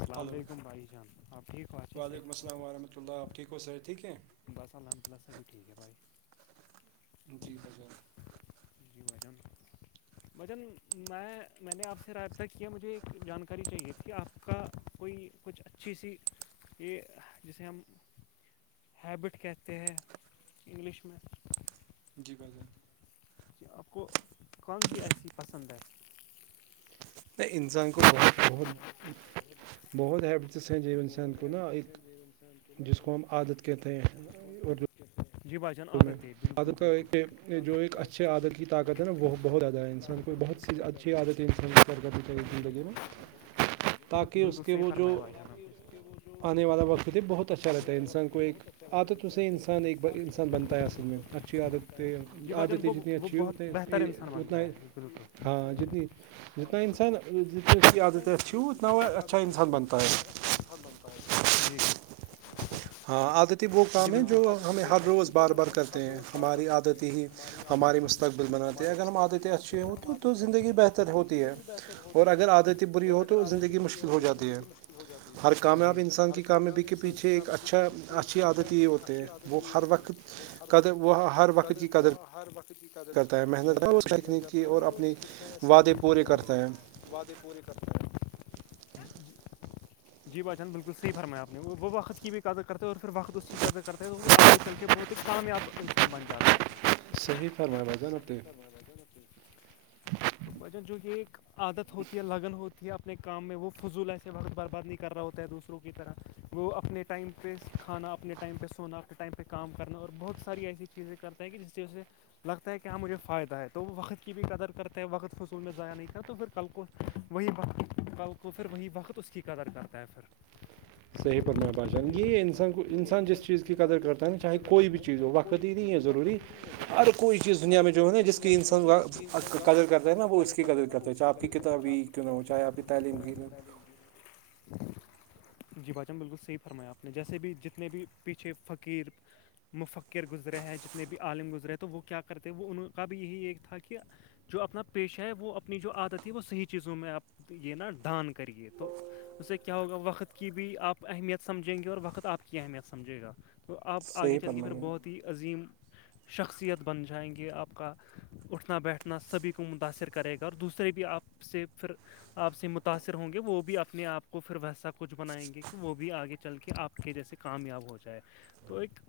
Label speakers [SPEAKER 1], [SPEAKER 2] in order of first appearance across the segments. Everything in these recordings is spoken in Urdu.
[SPEAKER 1] السلام
[SPEAKER 2] ہلو
[SPEAKER 1] علیکم بھائی جان آپ ٹھیک ہو اچھے سے
[SPEAKER 2] وعلیکم السلام ورحمۃ اللہ آپ ٹھیک کوو سا ٹھیک ہے
[SPEAKER 1] بس الونت پلس سے بھی ٹھیک ہے بھائی
[SPEAKER 2] جی بجے
[SPEAKER 1] یہ وجن بجن میں میں نے آپ سے رابطہ کیا مجھے ایک جانکاری چاہیے تھی آپ کا کوئی کچھ اچھی سی یہ جسے ہم ہیبٹ کہتے ہیں انگلش میں
[SPEAKER 2] جی بضر
[SPEAKER 1] کہ آپ کو کون سی ایسی پسند ہے
[SPEAKER 2] نہیں انسان کو بہت
[SPEAKER 1] انسان کو بہت بہت
[SPEAKER 2] بہت بہت ہی انسان
[SPEAKER 1] بہت
[SPEAKER 2] کو نا
[SPEAKER 1] ہیبٹس ہیں
[SPEAKER 2] ایک
[SPEAKER 1] جو انسان نا
[SPEAKER 2] جس
[SPEAKER 1] ایک
[SPEAKER 2] کو ہم عادت کہتے
[SPEAKER 1] جس کو ہم
[SPEAKER 2] ہیںو
[SPEAKER 1] عادت جی بھائی جان عادت ہے بالکل
[SPEAKER 2] عادت
[SPEAKER 1] بالکل
[SPEAKER 2] کا جو
[SPEAKER 1] عادت کی
[SPEAKER 2] ایک
[SPEAKER 1] تو
[SPEAKER 2] اچھے عادت کی طاقت
[SPEAKER 1] جو
[SPEAKER 2] ہے نا
[SPEAKER 1] ایک
[SPEAKER 2] وہ
[SPEAKER 1] اچھے
[SPEAKER 2] بہت زیادہ
[SPEAKER 1] عادتیں
[SPEAKER 2] ہے
[SPEAKER 1] کی
[SPEAKER 2] انسان
[SPEAKER 1] طاقت
[SPEAKER 2] کو
[SPEAKER 1] نا وہ
[SPEAKER 2] بہت اچ
[SPEAKER 1] زیادہ ہے
[SPEAKER 2] عادت
[SPEAKER 1] انسان
[SPEAKER 2] انس
[SPEAKER 1] کو بہت
[SPEAKER 2] سفر
[SPEAKER 1] سی
[SPEAKER 2] کرنا
[SPEAKER 1] اچھی
[SPEAKER 2] چاہیے
[SPEAKER 1] عادتیں
[SPEAKER 2] زندگی
[SPEAKER 1] انسان کو کر کرنی چاہیے زندگی میں
[SPEAKER 2] تاکہ اس
[SPEAKER 1] بالکل
[SPEAKER 2] کے
[SPEAKER 1] صحیح
[SPEAKER 2] وہ جو
[SPEAKER 1] فرمایا بھائی جان آپ تاکہ نے اس کے وہ جو
[SPEAKER 2] آنے والا وقت تو بہت اچھا
[SPEAKER 1] آنے
[SPEAKER 2] رہتا ہے
[SPEAKER 1] والا وقت
[SPEAKER 2] انسان کو ایک
[SPEAKER 1] بہت اچھا رہتا ہے
[SPEAKER 2] عادت اسے
[SPEAKER 1] کو
[SPEAKER 2] انسان ایک
[SPEAKER 1] عادت سے
[SPEAKER 2] بنتا ہے
[SPEAKER 1] انسان
[SPEAKER 2] اصل میں
[SPEAKER 1] ایک
[SPEAKER 2] اچھی
[SPEAKER 1] انسان بنتا
[SPEAKER 2] عادت
[SPEAKER 1] ہے اصل میں جی بھائی جان
[SPEAKER 2] عادتیں
[SPEAKER 1] وہ
[SPEAKER 2] جتنی
[SPEAKER 1] وہ
[SPEAKER 2] اچھی ہو
[SPEAKER 1] بہت
[SPEAKER 2] اتنے
[SPEAKER 1] بہتر انسان
[SPEAKER 2] اتنا
[SPEAKER 1] بنتا
[SPEAKER 2] ہی
[SPEAKER 1] ہے بالکل
[SPEAKER 2] ہاں
[SPEAKER 1] اتنا
[SPEAKER 2] جتنی
[SPEAKER 1] ہاں
[SPEAKER 2] جتنا انسان
[SPEAKER 1] جتنی
[SPEAKER 2] جتنی
[SPEAKER 1] جتنا
[SPEAKER 2] کی
[SPEAKER 1] انسان
[SPEAKER 2] عادت ہے
[SPEAKER 1] جتنی
[SPEAKER 2] اھی
[SPEAKER 1] اس کی
[SPEAKER 2] اچھا
[SPEAKER 1] عادتیں
[SPEAKER 2] انسان
[SPEAKER 1] اچھی ہو
[SPEAKER 2] بنتا
[SPEAKER 1] اتنا وہ
[SPEAKER 2] ہے
[SPEAKER 1] اچھا انسب بنتا ہے جی
[SPEAKER 2] ہاں عادتی وہ کام ہے
[SPEAKER 1] ہاں
[SPEAKER 2] جو
[SPEAKER 1] عادتی
[SPEAKER 2] ہمیں
[SPEAKER 1] وہ
[SPEAKER 2] ہر
[SPEAKER 1] کام ہے
[SPEAKER 2] روز
[SPEAKER 1] جو
[SPEAKER 2] بار بار
[SPEAKER 1] ہمیں ہر
[SPEAKER 2] کرتے ہیں
[SPEAKER 1] روز بار بار
[SPEAKER 2] ہماری
[SPEAKER 1] کرتے
[SPEAKER 2] عادتی
[SPEAKER 1] ہیں
[SPEAKER 2] ہی ہماری
[SPEAKER 1] عادتیں ہی
[SPEAKER 2] مستقبل بناتے ہے
[SPEAKER 1] ہمارے
[SPEAKER 2] اگر ہم
[SPEAKER 1] مستقبل
[SPEAKER 2] عادتیں
[SPEAKER 1] بناتے
[SPEAKER 2] اچھی
[SPEAKER 1] ہیں اگر ہم
[SPEAKER 2] ہ تو
[SPEAKER 1] عادتیں اچھی
[SPEAKER 2] زندگی
[SPEAKER 1] ہوں تو
[SPEAKER 2] بہتر
[SPEAKER 1] تو
[SPEAKER 2] ہوتی ہے
[SPEAKER 1] زندگی بہتر ہوتی ہے اور اگر عادت بی ہو تو زندگی مشکل ہو جاتی ہے
[SPEAKER 2] ہر کامیاب
[SPEAKER 1] جی
[SPEAKER 2] انسان
[SPEAKER 1] ہر
[SPEAKER 2] کی کامیابی
[SPEAKER 1] کامیاب
[SPEAKER 2] کے
[SPEAKER 1] انسان کی
[SPEAKER 2] پیچھے ایک
[SPEAKER 1] کامیابی کے
[SPEAKER 2] اچھا اچھا
[SPEAKER 1] پیچھے ایک
[SPEAKER 2] اچھی
[SPEAKER 1] اچھا
[SPEAKER 2] عادت یہ ہوتے ہیں
[SPEAKER 1] اچھی عادت
[SPEAKER 2] وہ
[SPEAKER 1] یہ
[SPEAKER 2] ہر
[SPEAKER 1] ہوتی ہے
[SPEAKER 2] وقت
[SPEAKER 1] وہ ہر
[SPEAKER 2] قدر
[SPEAKER 1] وقت
[SPEAKER 2] وہ ہر وقت کی قدر
[SPEAKER 1] ہر بقت
[SPEAKER 2] کرتا ہے محنت کر اس تکنیکی
[SPEAKER 1] ہے
[SPEAKER 2] اور اپنی
[SPEAKER 1] روز کچھ نیا سیکھنے
[SPEAKER 2] وعدے
[SPEAKER 1] کی
[SPEAKER 2] پورے
[SPEAKER 1] اور
[SPEAKER 2] کرتے ہیں
[SPEAKER 1] اپنے وعدے پورے کرتے ہیں جی بائی جان بالکل صیح فرمیا آپ نے وہ وقت کی بھی قدت کرتے ہیں اورھر وقت اس کی قدت کرتے ہیں تو وہ آگے چل کے بہت کامیاب انسان بن جاتا ہے وہ تو بجن جو کہ ایک عادت ہوتی ہے لگن ہوتی تھی اپنے کام میں وہ فضول ایسے وقت برباد نہیں کر رہا ہوتا ہے دوسروں کی طرح وہ اپنے ٹائم پہ کھانا اپنے ٹائم پہ سونا اپنے ٹائم پہ کام کرنا اور بہت ساری ایسی چیزیں کرتے ہیں کہ جس سے لگتا ہے کہ ہاں مجھے فائد ہے تو وہ وقت کی بھی قدر کر کرتے ہے وقت فضول میں ضائع نہیں کر تو پھر کل کو وہی وقت کل کو پھر وہی وقت اس کی قدر کرتا ہے پھر
[SPEAKER 2] صحیح پرمان باداشان
[SPEAKER 1] صحیح
[SPEAKER 2] یہ
[SPEAKER 1] فرمایا بھائی
[SPEAKER 2] انسان کو
[SPEAKER 1] جان یہ
[SPEAKER 2] انسان جس
[SPEAKER 1] کو
[SPEAKER 2] چیز کی
[SPEAKER 1] انسان
[SPEAKER 2] قدر
[SPEAKER 1] جس
[SPEAKER 2] کرتا ہے
[SPEAKER 1] چیز
[SPEAKER 2] نا
[SPEAKER 1] کی
[SPEAKER 2] چاہے
[SPEAKER 1] قدر
[SPEAKER 2] کوئی
[SPEAKER 1] کرتا
[SPEAKER 2] بھی
[SPEAKER 1] ہے نا
[SPEAKER 2] چیز ہو
[SPEAKER 1] چاہے کوئی
[SPEAKER 2] وقت
[SPEAKER 1] بھی
[SPEAKER 2] ہی نہیں
[SPEAKER 1] چیز
[SPEAKER 2] ہے
[SPEAKER 1] ہو وقت
[SPEAKER 2] ضروری
[SPEAKER 1] ہی نہیں ہے
[SPEAKER 2] ہر
[SPEAKER 1] ضروری
[SPEAKER 2] کوئی چیز دنیا
[SPEAKER 1] ہر
[SPEAKER 2] میں جو
[SPEAKER 1] کوئی
[SPEAKER 2] ہے نا
[SPEAKER 1] چیز
[SPEAKER 2] جس
[SPEAKER 1] دنیا
[SPEAKER 2] کی
[SPEAKER 1] میں جو ہے
[SPEAKER 2] انسان
[SPEAKER 1] نا جس کی انسان
[SPEAKER 2] قدر کرتا ہے نا وہ اس کی
[SPEAKER 1] کرتا ہے
[SPEAKER 2] قدر
[SPEAKER 1] نا وہ
[SPEAKER 2] کرتے ہیں
[SPEAKER 1] اس
[SPEAKER 2] چاہ آپ کی
[SPEAKER 1] قدر کرتا
[SPEAKER 2] کتابی کیوں نہ ہو چاہے آپ کی تعلیم کی ہو
[SPEAKER 1] ھم جی بھ جان بالکل صحیح فرمایا آپ نے جیسے بھی جتنے بھی پیچھے فقیر مفکر گزرے ہیں جتنے بھی عالم گزرے تو وہ کیا کرتے وہ ان کا بھی یہی ایک تھا کہ جو اپنا پیشہ ہے وہ اپنی جو عادت ہے وہ صحیح چیزوں میں آپ یہ نا ڈان کرے تو اسے کیا ہوگا وقت کی بھی آپ اہمیت سمجھیں گے اور وقت آپ کی اہمیت سمجھے گا تو آپ آگے چل کے پھر بہت ہی عظیم شخصیت بن جائیں گے آپ کا اٹھنا بیٹھنا اپنا سبھی کو متاثر کرے گا اور دوسرے بھی آپ سے پھر آپ سے متاثر ہوں گے وہ بھی اپنے آپ کو پھر ویسا کچھ بنائیں گے کہ وہ بھی آگے چل کے آپ کے جیسے کامیاب ہو جائے تو ایک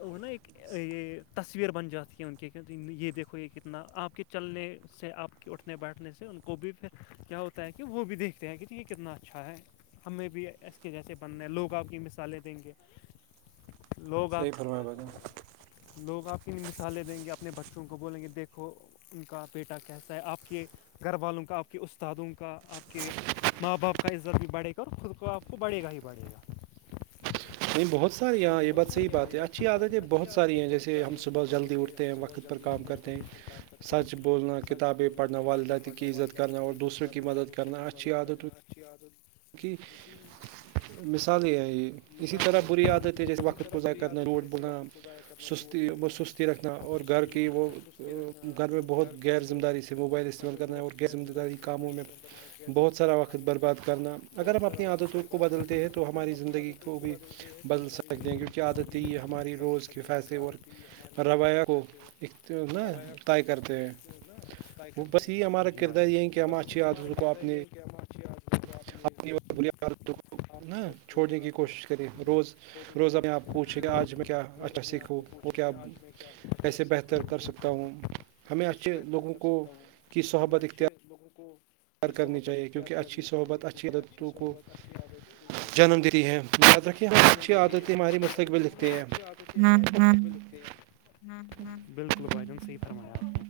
[SPEAKER 1] وہ نا ایک یہ تصویر بن جاتی ہے ان کے کیا یہ دیکھو یہ کتنا آپ کے چلنے سے آپ کے اٹھنے بیٹھنے سے ان کو بھی پھر کیا ہو ہوتا ہے کہ وہ بھی دیکھتے ہیں کہ یہ کتنا اچھا ہے ہمیں بھی اس کے جیسے بننے لوگ آپ کی مثالیں دیں گے لوگ آپ لوگ آپ کی مثالیں دیں گے اپنے بچے شم کو ب لیںگی دیکھ کو ان کا بیٹا کہتا ہے آپ کے گھر والوں کا آپ کے استادوں کا آپ کے ماں باپ کا عزت بھی بڑھے گا اور خود کو آپ کو بڑھے گا ہی بڑھے گا
[SPEAKER 2] نہیں بہت ساری
[SPEAKER 1] نہیں
[SPEAKER 2] یہاں یہ
[SPEAKER 1] بہت
[SPEAKER 2] بات صحی
[SPEAKER 1] ساری ہاں
[SPEAKER 2] بات
[SPEAKER 1] یہ
[SPEAKER 2] ہے اچھی
[SPEAKER 1] صحیح
[SPEAKER 2] دت
[SPEAKER 1] بات
[SPEAKER 2] ہے
[SPEAKER 1] اچھی
[SPEAKER 2] بہت
[SPEAKER 1] عادتیں
[SPEAKER 2] ساری ہیں
[SPEAKER 1] بہت
[SPEAKER 2] جیسے ہم
[SPEAKER 1] ساری
[SPEAKER 2] صبح
[SPEAKER 1] ہیں
[SPEAKER 2] جلدی
[SPEAKER 1] جیسے
[SPEAKER 2] اٹھتے
[SPEAKER 1] ہم
[SPEAKER 2] ہیں
[SPEAKER 1] صبح
[SPEAKER 2] وقت پر
[SPEAKER 1] جلدی
[SPEAKER 2] کام
[SPEAKER 1] اٹھتے
[SPEAKER 2] کرتے ہیں
[SPEAKER 1] وقت پر کام کرتے ہیں
[SPEAKER 2] سچ بولنا
[SPEAKER 1] سچ
[SPEAKER 2] کتابیں
[SPEAKER 1] بولنا
[SPEAKER 2] پڑھنا
[SPEAKER 1] کتابیں
[SPEAKER 2] والدہ
[SPEAKER 1] پڑھنا
[SPEAKER 2] کی عزت
[SPEAKER 1] والدہ
[SPEAKER 2] کرنا اور دوسروں کی مدد کر کرنا اھھی عادت
[SPEAKER 1] اچی آدت
[SPEAKER 2] کہ مثال یہ ہے یہ اسی
[SPEAKER 1] مثالیں
[SPEAKER 2] طرح
[SPEAKER 1] ہیں
[SPEAKER 2] بری عادت ہے جیسے وقت کو کرنا روڈ بولنا
[SPEAKER 1] خدا ایک کرنے دودور بول رہنا
[SPEAKER 2] سستی رکھنا اور گھر کی وہ
[SPEAKER 1] رکھنا
[SPEAKER 2] گھر میں
[SPEAKER 1] اور
[SPEAKER 2] بہت
[SPEAKER 1] کی
[SPEAKER 2] غیر ذمہ
[SPEAKER 1] وہ
[SPEAKER 2] داری سے موبائل
[SPEAKER 1] گھر
[SPEAKER 2] استعمال
[SPEAKER 1] میں
[SPEAKER 2] کرنا اور
[SPEAKER 1] بہت
[SPEAKER 2] کے
[SPEAKER 1] غیر
[SPEAKER 2] ذم دہ
[SPEAKER 1] ذمہ
[SPEAKER 2] داری
[SPEAKER 1] تھی
[SPEAKER 2] کاموں
[SPEAKER 1] موبائل
[SPEAKER 2] میں
[SPEAKER 1] استعمال کرنا اور غیر ذمہ
[SPEAKER 2] بہت سارا
[SPEAKER 1] داری
[SPEAKER 2] وقت
[SPEAKER 1] کاموں میں
[SPEAKER 2] برباد کرنا اگر
[SPEAKER 1] بہت
[SPEAKER 2] ہم
[SPEAKER 1] سارا
[SPEAKER 2] اپنی
[SPEAKER 1] وقت
[SPEAKER 2] عادتوں کو
[SPEAKER 1] برباد کرنا
[SPEAKER 2] بدلتے ہیں تو
[SPEAKER 1] اگر ہم
[SPEAKER 2] ہماری
[SPEAKER 1] اپنی
[SPEAKER 2] زندگی
[SPEAKER 1] عادتوں
[SPEAKER 2] کو بھی
[SPEAKER 1] بدلتے ہیں تو
[SPEAKER 2] بدل
[SPEAKER 1] ہماری
[SPEAKER 2] سکتے ہیں کیونکہ
[SPEAKER 1] زندگی پوری
[SPEAKER 2] عادتیں یہ ہماراری
[SPEAKER 1] بدل
[SPEAKER 2] روز کے
[SPEAKER 1] سکتے ہیں کیونکہ
[SPEAKER 2] فیصلے اور روایا کو
[SPEAKER 1] بائی آ کو نا کرتے ہیں جی بھائی بس یہی ہمارے کردار یہ کیاما
[SPEAKER 2] آ
[SPEAKER 1] اپنی اور بری
[SPEAKER 2] چھوڑنے کی
[SPEAKER 1] عادتوں
[SPEAKER 2] کوشش کرے
[SPEAKER 1] کو نا
[SPEAKER 2] روز
[SPEAKER 1] چھوڑنے کی
[SPEAKER 2] روزہ میں
[SPEAKER 1] کوشش
[SPEAKER 2] آپ
[SPEAKER 1] کریں
[SPEAKER 2] پوچھیں کہ آج میں
[SPEAKER 1] روز
[SPEAKER 2] کیا
[SPEAKER 1] روز
[SPEAKER 2] اچھا
[SPEAKER 1] اپنے آپ
[SPEAKER 2] سیکھوں
[SPEAKER 1] کو
[SPEAKER 2] وہ
[SPEAKER 1] پوچھیں
[SPEAKER 2] کیا
[SPEAKER 1] کہ آج میں کیا اچھا سیکھ
[SPEAKER 2] تر کر سکتا ہوں ہمیں اچھے لوگوں کو کی صحبت اختیار
[SPEAKER 1] بگو کو کی
[SPEAKER 2] کرنی
[SPEAKER 1] صحبت
[SPEAKER 2] چاہیے
[SPEAKER 1] اختیار
[SPEAKER 2] کیونکہ اچھی
[SPEAKER 1] کرنی چاہیے
[SPEAKER 2] صحبت
[SPEAKER 1] کیونکہ اچھی
[SPEAKER 2] اچھیدتوں کو
[SPEAKER 1] صحبت اچھی عادتوں کو
[SPEAKER 2] جنم دیتی ہے رے ہم
[SPEAKER 1] جنم
[SPEAKER 2] اچھی
[SPEAKER 1] دیتی ہے
[SPEAKER 2] عادت ماہاری
[SPEAKER 1] یاد
[SPEAKER 2] مستقبل
[SPEAKER 1] رکھیے ہمیں
[SPEAKER 2] لکھتے
[SPEAKER 1] اچھی عادتیں
[SPEAKER 2] ہیں
[SPEAKER 1] ہمارے مستقبل بالکل بھائی جان صحیح فرمایا آپ نے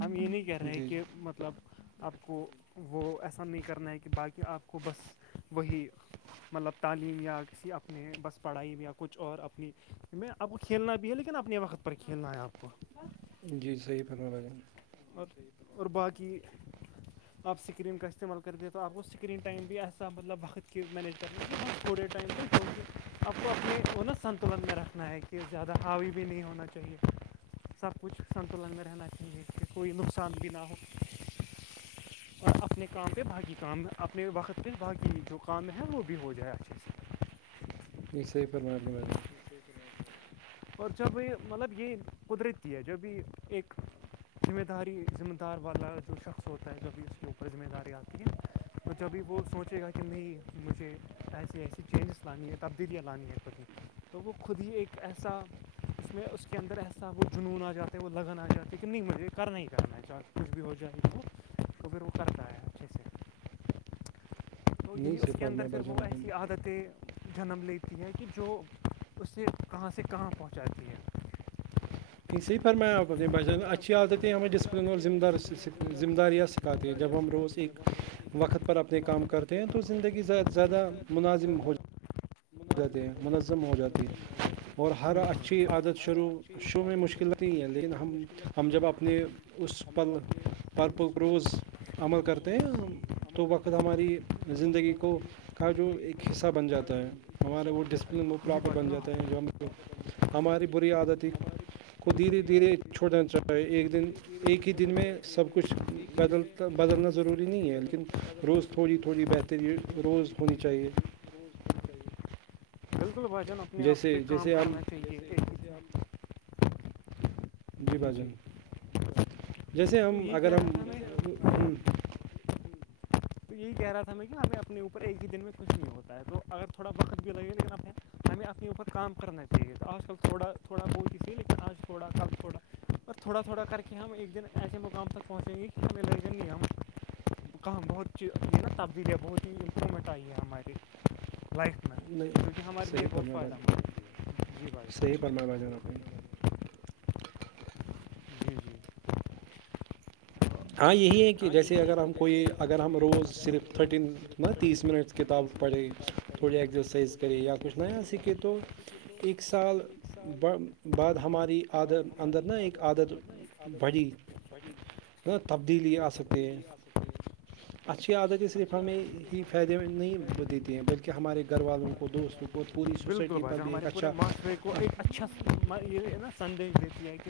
[SPEAKER 1] ہم یہ نہیں کہہ رہے کہ مطلب آپ کو وہ ایسا نہیں کرنا ہے کہ باقی آپ کو بس وہی مطلب تعلیم یا کسی اپنے بس پڑھائی میں یا کچھ اور اپنی میں آپ کو کھیلنا بھی ہے لیکن اپنے وقت پر کھیلنا ہے آپ کو
[SPEAKER 2] جی صحیح
[SPEAKER 1] اور اور باقی آپ اسکرین کا استعمال کرتے ہیں تو آپ کو اسکرین ٹائم بھی ایسا مطلب وقت کہ مینج کرنا یہ بس تھوڑے ٹائم تک جو کہ آپ کو اپنے انت سنتولن میں رکھنا ہے کہ زیادہ حاوی بھی نہیں ہونا چاہیے سب کچھ سنتوں لگ میں رہنا چاہیے کہ کوئی نقصان بھی نہ ہو اور اپنے کام پہ باقی کام اپنے وقت پہ باقی جو کام ہے وہ بھی ہو جائے اچھے سے
[SPEAKER 2] یہ صحی پرمائ
[SPEAKER 1] جیک اور جب مطلب یہ قدرتی ہے جو بھی ایک ذمہ داری ذمہ دار والا جو شخص ہوتا ہے جوب بھیھی اس کے اوپر ذمہ داری آتی ہے تو جبھی وہ سوچے گا کہ نہیں مجھے ایسی ایسی چینجز لانی ہے تبدیلیاں لانی ہیں خود میں تو وہ خود ہی ایک ایسا اس میںت اس کے اندر احسا وہ جنون آ جاتے ہیں وہ لگن آ جاتے ہیں کہ نہیں مجے کرنا ہی کرنا ہے چاہتے کچھ بھی ہو جائے تو تو پھر وہ کرتا ہے اچھے سے تو یہی اس کے اندر پھر وہ ایسی عادتیں جنم لیتی ہے کہ جو اسے کہاں سے کہاں پہنچاتی ہے [unintelligible]
[SPEAKER 2] صحی فرم
[SPEAKER 1] یہ
[SPEAKER 2] آ
[SPEAKER 1] فرمایا آپ
[SPEAKER 2] اچھی
[SPEAKER 1] نے بھائی جان
[SPEAKER 2] عادتیں ہمیں
[SPEAKER 1] اچھی
[SPEAKER 2] ڈسپلن اور
[SPEAKER 1] عادتیں
[SPEAKER 2] ذمہ
[SPEAKER 1] ہمیں
[SPEAKER 2] دار
[SPEAKER 1] ڈسپلن اور دار
[SPEAKER 2] ذمہ داری یا
[SPEAKER 1] ذمہ
[SPEAKER 2] آتے ہیں
[SPEAKER 1] داریاں
[SPEAKER 2] جب ہم روز
[SPEAKER 1] سکھاتی ہیں
[SPEAKER 2] ایک
[SPEAKER 1] جب ہم روز ایک
[SPEAKER 2] وقت پر اپنے کام
[SPEAKER 1] وقت پر
[SPEAKER 2] کرتے
[SPEAKER 1] اپنے
[SPEAKER 2] ہیں تو
[SPEAKER 1] کام کرتے
[SPEAKER 2] زندگی
[SPEAKER 1] ہیں تو
[SPEAKER 2] زیادہ
[SPEAKER 1] زندگی
[SPEAKER 2] منازم ہو
[SPEAKER 1] زیادہ
[SPEAKER 2] جائے جاتے
[SPEAKER 1] مناظم
[SPEAKER 2] ہیں
[SPEAKER 1] ہو
[SPEAKER 2] منظم ہو جاتی
[SPEAKER 1] منظم ہو
[SPEAKER 2] ہیں
[SPEAKER 1] جاتی
[SPEAKER 2] اور
[SPEAKER 1] ہیں
[SPEAKER 2] ہر اچھ ای
[SPEAKER 1] بالکل اور
[SPEAKER 2] عادت
[SPEAKER 1] ہر
[SPEAKER 2] شروع
[SPEAKER 1] اچھی
[SPEAKER 2] شروع میں
[SPEAKER 1] عادت
[SPEAKER 2] مشکل ہو ہیں لیکن
[SPEAKER 1] شروع میں
[SPEAKER 2] ہم
[SPEAKER 1] مشکل لگتی
[SPEAKER 2] ہم جب
[SPEAKER 1] ہے
[SPEAKER 2] اپنے
[SPEAKER 1] لیکن
[SPEAKER 2] اس
[SPEAKER 1] ہم ہم
[SPEAKER 2] پل
[SPEAKER 1] جب اپنے
[SPEAKER 2] پر پ
[SPEAKER 1] اس
[SPEAKER 2] روز
[SPEAKER 1] پر
[SPEAKER 2] عمل
[SPEAKER 1] پر
[SPEAKER 2] کرتے ہیں
[SPEAKER 1] پروز عمل
[SPEAKER 2] تو وقت
[SPEAKER 1] کرتے
[SPEAKER 2] ہماری
[SPEAKER 1] ہیں تو وقت
[SPEAKER 2] زندگی کو
[SPEAKER 1] ہماری
[SPEAKER 2] کا جو
[SPEAKER 1] زندگی
[SPEAKER 2] ایک
[SPEAKER 1] کو
[SPEAKER 2] حصہ بن
[SPEAKER 1] کا
[SPEAKER 2] جاتا
[SPEAKER 1] جو
[SPEAKER 2] ہے
[SPEAKER 1] ایک
[SPEAKER 2] ہمارا
[SPEAKER 1] حصہ
[SPEAKER 2] وہ
[SPEAKER 1] بن جاتا
[SPEAKER 2] ڈسپلن وہ
[SPEAKER 1] ہے جی
[SPEAKER 2] پراپر
[SPEAKER 1] بھائی
[SPEAKER 2] بن
[SPEAKER 1] جان
[SPEAKER 2] جاتا ہے جو ہم کو
[SPEAKER 1] پراپر بن جاتا ہے کہ
[SPEAKER 2] ہماری بری
[SPEAKER 1] ہم-
[SPEAKER 2] عادت ہی
[SPEAKER 1] ہماری
[SPEAKER 2] کو دھیرے
[SPEAKER 1] بری
[SPEAKER 2] دھیرے
[SPEAKER 1] عادت ہی
[SPEAKER 2] چھوڑنا چاہے
[SPEAKER 1] کو
[SPEAKER 2] ایک دن
[SPEAKER 1] دھیرے دھیرے
[SPEAKER 2] ایک ہی
[SPEAKER 1] چھوڑا
[SPEAKER 2] دن میں
[SPEAKER 1] جائے ایک
[SPEAKER 2] سب
[SPEAKER 1] دن
[SPEAKER 2] کچھ
[SPEAKER 1] ایک ہی دن میں
[SPEAKER 2] بدلتا
[SPEAKER 1] سب
[SPEAKER 2] بدلنا
[SPEAKER 1] کچھ
[SPEAKER 2] ضروری نہیں ہے
[SPEAKER 1] بدل
[SPEAKER 2] لیکن
[SPEAKER 1] بدلنا
[SPEAKER 2] روز
[SPEAKER 1] ضروری
[SPEAKER 2] تھوڑی
[SPEAKER 1] نہیں ہے
[SPEAKER 2] تھوڑی
[SPEAKER 1] لیکن
[SPEAKER 2] بہتری روز
[SPEAKER 1] تھوڑی
[SPEAKER 2] ہونی
[SPEAKER 1] تھوڑی
[SPEAKER 2] چاہیے
[SPEAKER 1] بہتری روز ہونی چاہیے بالکل بھشن اپنے آپ پہ کام کرنا چاہیے
[SPEAKER 2] جی بجن جیسے
[SPEAKER 1] تو
[SPEAKER 2] ہم
[SPEAKER 1] یہی
[SPEAKER 2] اگر
[SPEAKER 1] کہہ
[SPEAKER 2] ہم
[SPEAKER 1] رہا تھا میں جیسے
[SPEAKER 2] ہ
[SPEAKER 1] [unintelligible] تو یہی کہہ رہا تھا میں کہ اگر اپنے اوپر ایک ہی دن میں کچھ نہیں ہوتا ہے تو اگر تھوڑا بقت بھی لگے گا یہاں پھر ہمیں اپنے اوپرم کرنا چاہیے تو آج کل تھوڑا تھوڑا بہت ہی چیے لیکن آج تھوڑا کل تھوڑا اور تھوڑا تھوڑا کر کے ہم ایک دن ایسے مقام تک پہنچیں گے کہ ہمیں لڑ جائیں گے ہم کہاں بہت چی جو نا تبدیلیاں بہت ہیی امپرومنٹ آئی ہے ہماری لائف کیونکہ ہمارے لیے بہت فائدہ مند ہوتی ہے جی بھائی
[SPEAKER 2] [unintelligible]
[SPEAKER 1] صحیح
[SPEAKER 2] ا
[SPEAKER 1] بولنا بھائی جی جی
[SPEAKER 2] ہاں یہی ہے کہ
[SPEAKER 1] ہاں یہی
[SPEAKER 2] جیسے
[SPEAKER 1] ہے
[SPEAKER 2] اگر
[SPEAKER 1] کہ
[SPEAKER 2] ہم کوئی
[SPEAKER 1] جیسے
[SPEAKER 2] اگر ہم
[SPEAKER 1] کوئی
[SPEAKER 2] روز
[SPEAKER 1] اگر ہم
[SPEAKER 2] صرف
[SPEAKER 1] روز
[SPEAKER 2] تھرٹین
[SPEAKER 1] صرف
[SPEAKER 2] نہ
[SPEAKER 1] تھرٹین
[SPEAKER 2] تیس منٹ
[SPEAKER 1] یا
[SPEAKER 2] کتاب
[SPEAKER 1] تیس
[SPEAKER 2] پڑھے
[SPEAKER 1] منٹ کتاب
[SPEAKER 2] تھوڑی
[SPEAKER 1] پڑھیں
[SPEAKER 2] ایکزرسائز
[SPEAKER 1] تھوڑی
[SPEAKER 2] کرے یا
[SPEAKER 1] ایکسرسائز
[SPEAKER 2] کچھ نیا
[SPEAKER 1] کریں یا
[SPEAKER 2] سیکھے
[SPEAKER 1] کچھ
[SPEAKER 2] تو
[SPEAKER 1] نیا سیکھیں
[SPEAKER 2] ایک سال
[SPEAKER 1] تو ایک سال
[SPEAKER 2] بعد ہماری
[SPEAKER 1] بعد
[SPEAKER 2] عادت اندر
[SPEAKER 1] ہماری
[SPEAKER 2] نا ایک عادت
[SPEAKER 1] اندر نا ایک
[SPEAKER 2] بڑھی
[SPEAKER 1] [unintelligible]
[SPEAKER 2] ن تبدیلی آ سکتے ہیں
[SPEAKER 1] تبدیلی آ سکتی ہے
[SPEAKER 2] اچھی عادتیں صرف
[SPEAKER 1] اچھی
[SPEAKER 2] ہمیں
[SPEAKER 1] عادتیں صرف
[SPEAKER 2] ہی
[SPEAKER 1] ہمیں
[SPEAKER 2] فائدے
[SPEAKER 1] بھی
[SPEAKER 2] نہیں
[SPEAKER 1] فائدے
[SPEAKER 2] دیتی
[SPEAKER 1] مند
[SPEAKER 2] ہیں
[SPEAKER 1] نہیں
[SPEAKER 2] بلکہ
[SPEAKER 1] کو دیتی
[SPEAKER 2] ہمارے
[SPEAKER 1] ہیں
[SPEAKER 2] گھر
[SPEAKER 1] بلکہ
[SPEAKER 2] والوں
[SPEAKER 1] ہمارے
[SPEAKER 2] کو
[SPEAKER 1] گھر
[SPEAKER 2] دوستوں
[SPEAKER 1] والوں
[SPEAKER 2] کو اور پوری
[SPEAKER 1] دوسروں
[SPEAKER 2] سوائٹی پ ب ایک اچھا
[SPEAKER 1] چس م یہ ن سندیش د دیتتی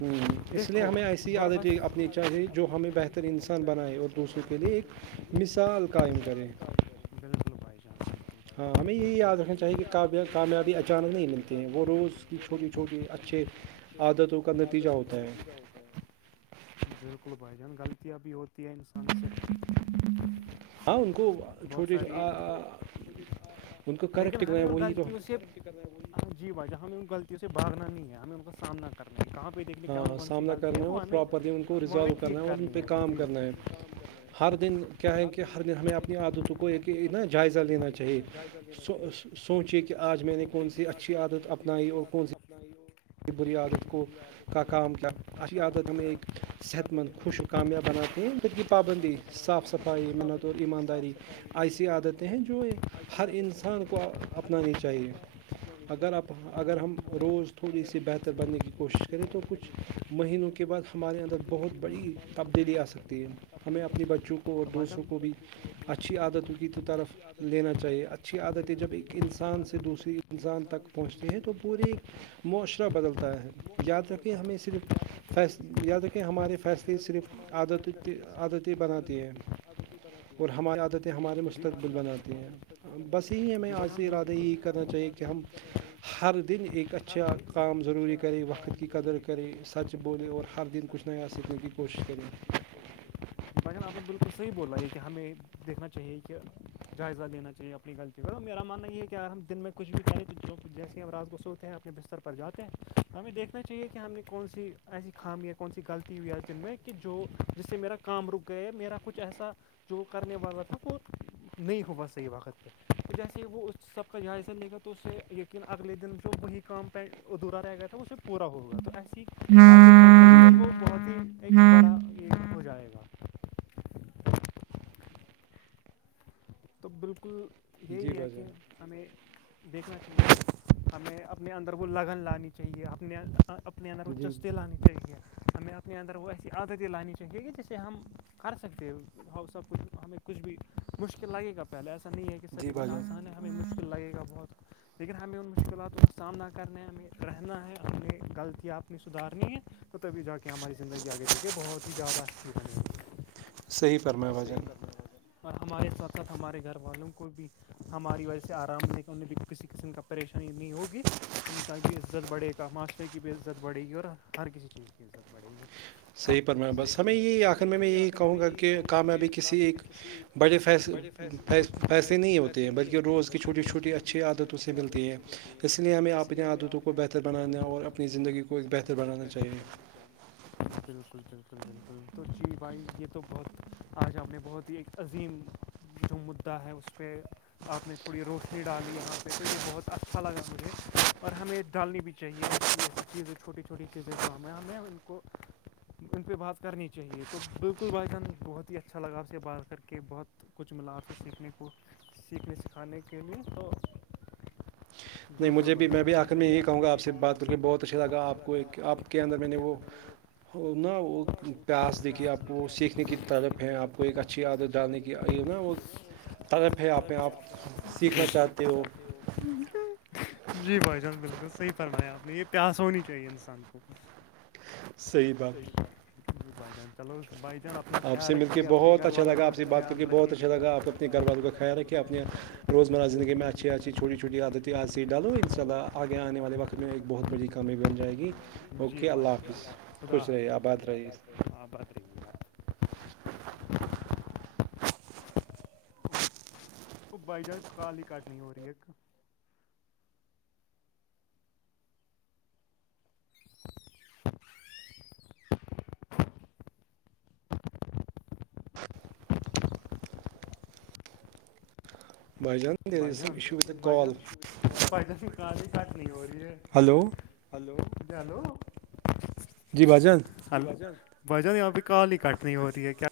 [SPEAKER 2] ہ اس لیے ہمیں ایسی
[SPEAKER 1] ہمیں
[SPEAKER 2] عادتیں
[SPEAKER 1] ایسی
[SPEAKER 2] اپنی
[SPEAKER 1] عادتیں
[SPEAKER 2] چاہیے جو
[SPEAKER 1] اپنی
[SPEAKER 2] ہمیں
[SPEAKER 1] چاہیے
[SPEAKER 2] بہتر
[SPEAKER 1] جو ہمیں
[SPEAKER 2] انسان
[SPEAKER 1] بہتر
[SPEAKER 2] بنائے اور
[SPEAKER 1] انسان
[SPEAKER 2] دوسروں کے
[SPEAKER 1] بنائے
[SPEAKER 2] لیے
[SPEAKER 1] اور
[SPEAKER 2] ایک
[SPEAKER 1] دوسروں کے لیے
[SPEAKER 2] مثال
[SPEAKER 1] ایک
[SPEAKER 2] قائم کریں
[SPEAKER 1] مثال قائم کرے [unintelligible]
[SPEAKER 2] ہاں ہمیں یہی
[SPEAKER 1] بالکل
[SPEAKER 2] یاد رکھنا
[SPEAKER 1] ہمیں یہ
[SPEAKER 2] چاہیے کہ
[SPEAKER 1] بھی یاد رکھنا چاہیے کہ
[SPEAKER 2] کامیابی
[SPEAKER 1] کابیا
[SPEAKER 2] اچانک نہیں
[SPEAKER 1] کامیابی
[SPEAKER 2] ملتی ہیں
[SPEAKER 1] اچانک
[SPEAKER 2] وہ
[SPEAKER 1] نہیں ملتی
[SPEAKER 2] روز
[SPEAKER 1] ہے
[SPEAKER 2] کی
[SPEAKER 1] وہ
[SPEAKER 2] چھوٹی
[SPEAKER 1] روز کی
[SPEAKER 2] چھوٹیے
[SPEAKER 1] چھوٹی
[SPEAKER 2] اچھے
[SPEAKER 1] چھوٹی اچھے
[SPEAKER 2] عادتوں کرنے
[SPEAKER 1] کا نتیجہ ہوتا ہے بالکل بھائی جان غلطیاں بھی ہوتی ہیں انسان سے
[SPEAKER 2] [unintelligible] ہاں ان کو
[SPEAKER 1] بہت ساری ہے لیکن ہمیں ان غلطیوں سے کر رہاں جی باجا ہمیں ان غلطوں سے باگنا نہیں ہے ہمیں ان کا سامنا کرنا ہے کہاں پہ دیکھ مر کون سی غلطی ہے وہ ہمیں وہ ہمیں ٹھیک کرنی ہے کام کرنا ہے
[SPEAKER 2] کیا ہے کہ ہر دن ہمیں
[SPEAKER 1] کیا ہے
[SPEAKER 2] اپنی
[SPEAKER 1] کہ
[SPEAKER 2] عادتوں
[SPEAKER 1] ہر
[SPEAKER 2] کو
[SPEAKER 1] ہمیں
[SPEAKER 2] ایک
[SPEAKER 1] اپنی
[SPEAKER 2] نا
[SPEAKER 1] عادتوں
[SPEAKER 2] جائزہ
[SPEAKER 1] کو ایک
[SPEAKER 2] لیناے
[SPEAKER 1] نا
[SPEAKER 2] چاہیے
[SPEAKER 1] جائزہ لینا چاہیے
[SPEAKER 2] سوچے کہ آج میں نے
[SPEAKER 1] سوچے
[SPEAKER 2] کون
[SPEAKER 1] کہ
[SPEAKER 2] سی
[SPEAKER 1] آج
[SPEAKER 2] اچھی
[SPEAKER 1] میں نے کون
[SPEAKER 2] عادت
[SPEAKER 1] سی
[SPEAKER 2] اپنائی
[SPEAKER 1] اچھی
[SPEAKER 2] اور کون سی
[SPEAKER 1] [unintelligible]
[SPEAKER 2] بری
[SPEAKER 1] کون
[SPEAKER 2] عادت
[SPEAKER 1] سی
[SPEAKER 2] کو
[SPEAKER 1] بری عادت
[SPEAKER 2] کا
[SPEAKER 1] کو
[SPEAKER 2] کام کیا
[SPEAKER 1] کا
[SPEAKER 2] ای
[SPEAKER 1] کام
[SPEAKER 2] عادت ہمیں
[SPEAKER 1] کیا
[SPEAKER 2] ایک
[SPEAKER 1] اچھی
[SPEAKER 2] صحت مند
[SPEAKER 1] عادتیں
[SPEAKER 2] خوش
[SPEAKER 1] ہمیں
[SPEAKER 2] کامیاب بناتے ہیں
[SPEAKER 1] صحت مند
[SPEAKER 2] جبک کی
[SPEAKER 1] خوش اور
[SPEAKER 2] پابندی
[SPEAKER 1] کامیاب بناتے
[SPEAKER 2] صاف
[SPEAKER 1] ہیں وقت
[SPEAKER 2] صفائی
[SPEAKER 1] کی
[SPEAKER 2] منت اور
[SPEAKER 1] پابندی صاف
[SPEAKER 2] ایمانداری
[SPEAKER 1] صفائی
[SPEAKER 2] ایسی
[SPEAKER 1] محنت اور
[SPEAKER 2] عادتیں ہیں
[SPEAKER 1] ایمانداری
[SPEAKER 2] جو یہ
[SPEAKER 1] ایسی
[SPEAKER 2] ہر
[SPEAKER 1] عادتیں ہیں
[SPEAKER 2] انسان
[SPEAKER 1] جو
[SPEAKER 2] کو
[SPEAKER 1] ہر
[SPEAKER 2] اپنانی
[SPEAKER 1] انسان
[SPEAKER 2] چاہیے
[SPEAKER 1] کو اپنانی
[SPEAKER 2] اگر آپ اگر
[SPEAKER 1] چاہیے
[SPEAKER 2] ہم روز
[SPEAKER 1] آپ
[SPEAKER 2] تھوڑی
[SPEAKER 1] اگر
[SPEAKER 2] سی
[SPEAKER 1] ہم
[SPEAKER 2] ب بہتر بننے
[SPEAKER 1] روز
[SPEAKER 2] کی
[SPEAKER 1] خود اس
[SPEAKER 2] کوشش
[SPEAKER 1] سے
[SPEAKER 2] کرے تو
[SPEAKER 1] بہتر
[SPEAKER 2] کچھ
[SPEAKER 1] بننے کی کوشش کریں
[SPEAKER 2] مہینوں
[SPEAKER 1] تو
[SPEAKER 2] کے
[SPEAKER 1] کچھ
[SPEAKER 2] بعد ہمارے اندر
[SPEAKER 1] مہینوں
[SPEAKER 2] بہت
[SPEAKER 1] کے بعد
[SPEAKER 2] بڑی
[SPEAKER 1] ہمارے اندر
[SPEAKER 2] تبدیلی آ
[SPEAKER 1] بہت
[SPEAKER 2] سکتی
[SPEAKER 1] بڑی
[SPEAKER 2] ہے ہمیں
[SPEAKER 1] تبدیلی آ
[SPEAKER 2] اپنے
[SPEAKER 1] سکتی
[SPEAKER 2] بچوں کو
[SPEAKER 1] ہے
[SPEAKER 2] اور
[SPEAKER 1] تو بھائی جان
[SPEAKER 2] دوسروں
[SPEAKER 1] اپنے
[SPEAKER 2] کو بھی
[SPEAKER 1] بچوں اور دوستوں
[SPEAKER 2] اچھی
[SPEAKER 1] کو
[SPEAKER 2] عادتوں کی
[SPEAKER 1] بھی
[SPEAKER 2] طرف
[SPEAKER 1] اچھی عادتوں کی
[SPEAKER 2] لینا چاہیے
[SPEAKER 1] طرف
[SPEAKER 2] اچھی عادت ہے
[SPEAKER 1] لینا
[SPEAKER 2] جب
[SPEAKER 1] چاہیے
[SPEAKER 2] ایک انسان
[SPEAKER 1] اچھی
[SPEAKER 2] سان سے
[SPEAKER 1] عادتیں جب
[SPEAKER 2] دوسری
[SPEAKER 1] ایک
[SPEAKER 2] انسان تک
[SPEAKER 1] سے
[SPEAKER 2] پہنچتے ہیں
[SPEAKER 1] دوسرے
[SPEAKER 2] تو
[SPEAKER 1] انسان
[SPEAKER 2] پورے
[SPEAKER 1] تک پہنچتی ہیں تو
[SPEAKER 2] موش
[SPEAKER 1] پورے
[SPEAKER 2] بدلتا ہے
[SPEAKER 1] معاشرہ
[SPEAKER 2] یاد رکیں
[SPEAKER 1] بدلتا
[SPEAKER 2] ہمیں
[SPEAKER 1] ہے
[SPEAKER 2] صرف فیص یا دیکھیں ہمارے فیصلے
[SPEAKER 1] یا تو پھر ہمیں یا تو کہ
[SPEAKER 2] صرف
[SPEAKER 1] ہمارے
[SPEAKER 2] عادت
[SPEAKER 1] فیصلے
[SPEAKER 2] عادتی
[SPEAKER 1] صرف عادت
[SPEAKER 2] بناتے ہیں
[SPEAKER 1] عادتیں بناتی
[SPEAKER 2] [inaudible] اور
[SPEAKER 1] ہیں
[SPEAKER 2] ہماری عادتیں ہمارے
[SPEAKER 1] اور جی ہماری
[SPEAKER 2] مستقبل
[SPEAKER 1] عادتیں
[SPEAKER 2] بناتے
[SPEAKER 1] ہمارے مستقبل
[SPEAKER 2] ہیں بس
[SPEAKER 1] بناتی
[SPEAKER 2] یہ
[SPEAKER 1] ہیں
[SPEAKER 2] ہمیں
[SPEAKER 1] جی بھائی
[SPEAKER 2] آج
[SPEAKER 1] جان
[SPEAKER 2] کے
[SPEAKER 1] بس
[SPEAKER 2] ارادے
[SPEAKER 1] بالکل
[SPEAKER 2] یہی
[SPEAKER 1] ہمیں
[SPEAKER 2] کرنا
[SPEAKER 1] آج سے
[SPEAKER 2] چاہیے
[SPEAKER 1] ارادہ
[SPEAKER 2] کہ ہم
[SPEAKER 1] یہی کرنا چاہیے کہ ہم
[SPEAKER 2] ہر دن ایک
[SPEAKER 1] ہر
[SPEAKER 2] اچھا
[SPEAKER 1] دن
[SPEAKER 2] کام
[SPEAKER 1] ایک
[SPEAKER 2] ضروری
[SPEAKER 1] اچھا
[SPEAKER 2] کرے وقت
[SPEAKER 1] کام
[SPEAKER 2] کی قدر
[SPEAKER 1] ضروری
[SPEAKER 2] کرے
[SPEAKER 1] وقت
[SPEAKER 2] سچ
[SPEAKER 1] کی
[SPEAKER 2] بولے
[SPEAKER 1] قدر
[SPEAKER 2] اور
[SPEAKER 1] کرے
[SPEAKER 2] ہر دن کچھ نیا سیکھنے کی کوشش کریں
[SPEAKER 1] لیکن آپ نے بالکل صحیح بولا یہ کہ ہمیں دیکھنا چاہیے کہ جائزہ لینا چاہیے اپنی غلطی ہے میرا ماننا یہ ہے کہ ہم دن میں کچھ بھی کریں جو جیسی ارض کو سوتے ہیں اپنے بستر پر جاتے ہیں ہمیں دیکھنا چاہیے کہ ہم نے کون سی ایسی خام یا کون سی غلطی ہو یا میں کہ جو جس سے میرا کام رک گئے میرا کچھ ایسا جو کرنے والا تھا وہ نہیں ہوگا صحیح وقت پہ تو جیسے وہ اس سب کا جائزہ لے گا تو اس سے یقینا اگلے دن جو وہی کام پین ادھورا رہ گیا تھا اسے پورا ہو گایا تو ایسے ہی آگے چل چل کے
[SPEAKER 2] ہاں
[SPEAKER 1] وہ بہت ہی ایک
[SPEAKER 2] ہاں
[SPEAKER 1] بڑا یہ ہو جائے گا تو بالکل یہی ہے کہ ہمیں دیکھنا چاہیے ہمیں اپنے اندر وہ لگن لانی چاہیے اپنے اپنے اندر چسی لانی چاہیے ہمیں اپنے اندر وہ ایسی عادتیں لانی چاہیے کہی جسے ہم کر سکتے ہو اور سب کچھ ہمیں کچھ بھی مشکل لگے گا پہلے ایسا نہیں ہے کہ سبھی کچھ آسان ہے ہمیں مشکل لگے گا بہت لیکن ہمیں ان مشکلاتوں کا سامنا کرنا ہے ہمیں رہنا ہے ہمیں غلطیاں اپنی سدھارنی ہے تو تبھی جا کے ہماری زندگی آگے چل کے بہت ہی زیادہ اچھی بنے گی
[SPEAKER 2] صحی فرما ہوا
[SPEAKER 1] صحیح
[SPEAKER 2] جان [unintelligible]
[SPEAKER 1] فرمایا بھائی جان اور ہمارے ساتھ ساتھ ہمارے گھر والوں کو بھی ہماری وجہ سے آرام دے کے انہیں بھی کسی قسم کا پریشانی نہیں ہوگی ان کا بھی عزت بڑھے گا معاشرے کی بھی عزت بڑھے گی اور ہر کسی چیز کی عزت بڑھے گی
[SPEAKER 2] صحی پرم
[SPEAKER 1] صحیح
[SPEAKER 2] بس
[SPEAKER 1] پر
[SPEAKER 2] ہمیں
[SPEAKER 1] میں
[SPEAKER 2] یہی
[SPEAKER 1] بس ہمیں
[SPEAKER 2] آخر میں میں یہی
[SPEAKER 1] آخر
[SPEAKER 2] کہوں
[SPEAKER 1] میں
[SPEAKER 2] گا
[SPEAKER 1] یہی
[SPEAKER 2] کہ
[SPEAKER 1] کہوں گا کہ
[SPEAKER 2] کامیابی کسی ایک
[SPEAKER 1] کامیابی کسی
[SPEAKER 2] بڑے
[SPEAKER 1] بڑے فیص
[SPEAKER 2] فیصلے نہیں ہوتے ہیں بلکہ روز کی چھوٹی چھوٹی اچ اچھی عادتوں سے ملتی ہے اس لیے ہمیں اپنی عادتوں کو بہتر بنانا اور اپنی زندگی کو کو ایک بہتر بنانا چاہیے
[SPEAKER 1] بالکل بالکل بالکل تو جی بھائی یہ تو بہت آج ہم نے بہت ہی ایک عظیم جو مدعا ہے اس پہ آپ نے تھوڑی روشنی ڈالی یہاں پہ تو یہ بہت اچھا لگا مجھے اور ہمیں ڈالنی بھی چاہیے ایسی ایسی چیزیں چھوٹی چھوٹی چیزیں جو ہمیں ہمیں ان کو ان پہ بات کرنی چاہیے تو بالکل بان نہیں بہت ہی اچھا لگا آپ سے بات کر کے بہت کچھ ملا آپ سے سیکھنے کو سیکھنے سکھانے کے لیے تو بالکل بھائی مجھے بھی میں بھی آخر میں یہی کہوں گا آپ سے بات کر کے بہت اچھا لگا آپ کو آپ کے اندر میں نے وہ
[SPEAKER 2] نا وہ پیاس دیکھیے آپ کو سیکھنے کی طرب ہیں آپ کو ایک اچھی عادت ڈالنے کی نا وہ طلف ہے آپ میں آپ سیکھنا چاہتے ہو
[SPEAKER 1] ج [inaudible] جی بھائی جان بالکل صحیح فرمایا آپ نے یہ پیاس ہونی چاہیے انسان کو صحیح بائی چانس چلو بائی چانس
[SPEAKER 2] آپ سے مل کے بہت اچھا لگا آپ سے بات کر کے بہت اچھا لگا آپ اپنے گھر والوں کا خیال رکھے اپنے روزمرہ زندگی میں اچھی اچھی چھوٹی چھوٹی عادتتی آ سسی ڈال ان شاء اللہ آگے آنے والےقت پ میں ایک بہت بڑی کامیابی بن جائے گی اوکے اللہ حافظ
[SPEAKER 1] خدا حا آباد رہی ہوں آباد رہیے آپ وہ بائی چانس کال ہی کٹ نہیں ہو رہی ایک [inaudible] بائی جان بائی جان ب جان کی کٹ نہیں ہو رہی ہے [inaudible]
[SPEAKER 2] ہلو
[SPEAKER 1] ہلو کلو [inaudible]
[SPEAKER 2] جی بجان
[SPEAKER 1] ہلو وجہ نہیں آپ بھی کال ہی کٹ نہیں ہو رہی ہے کیا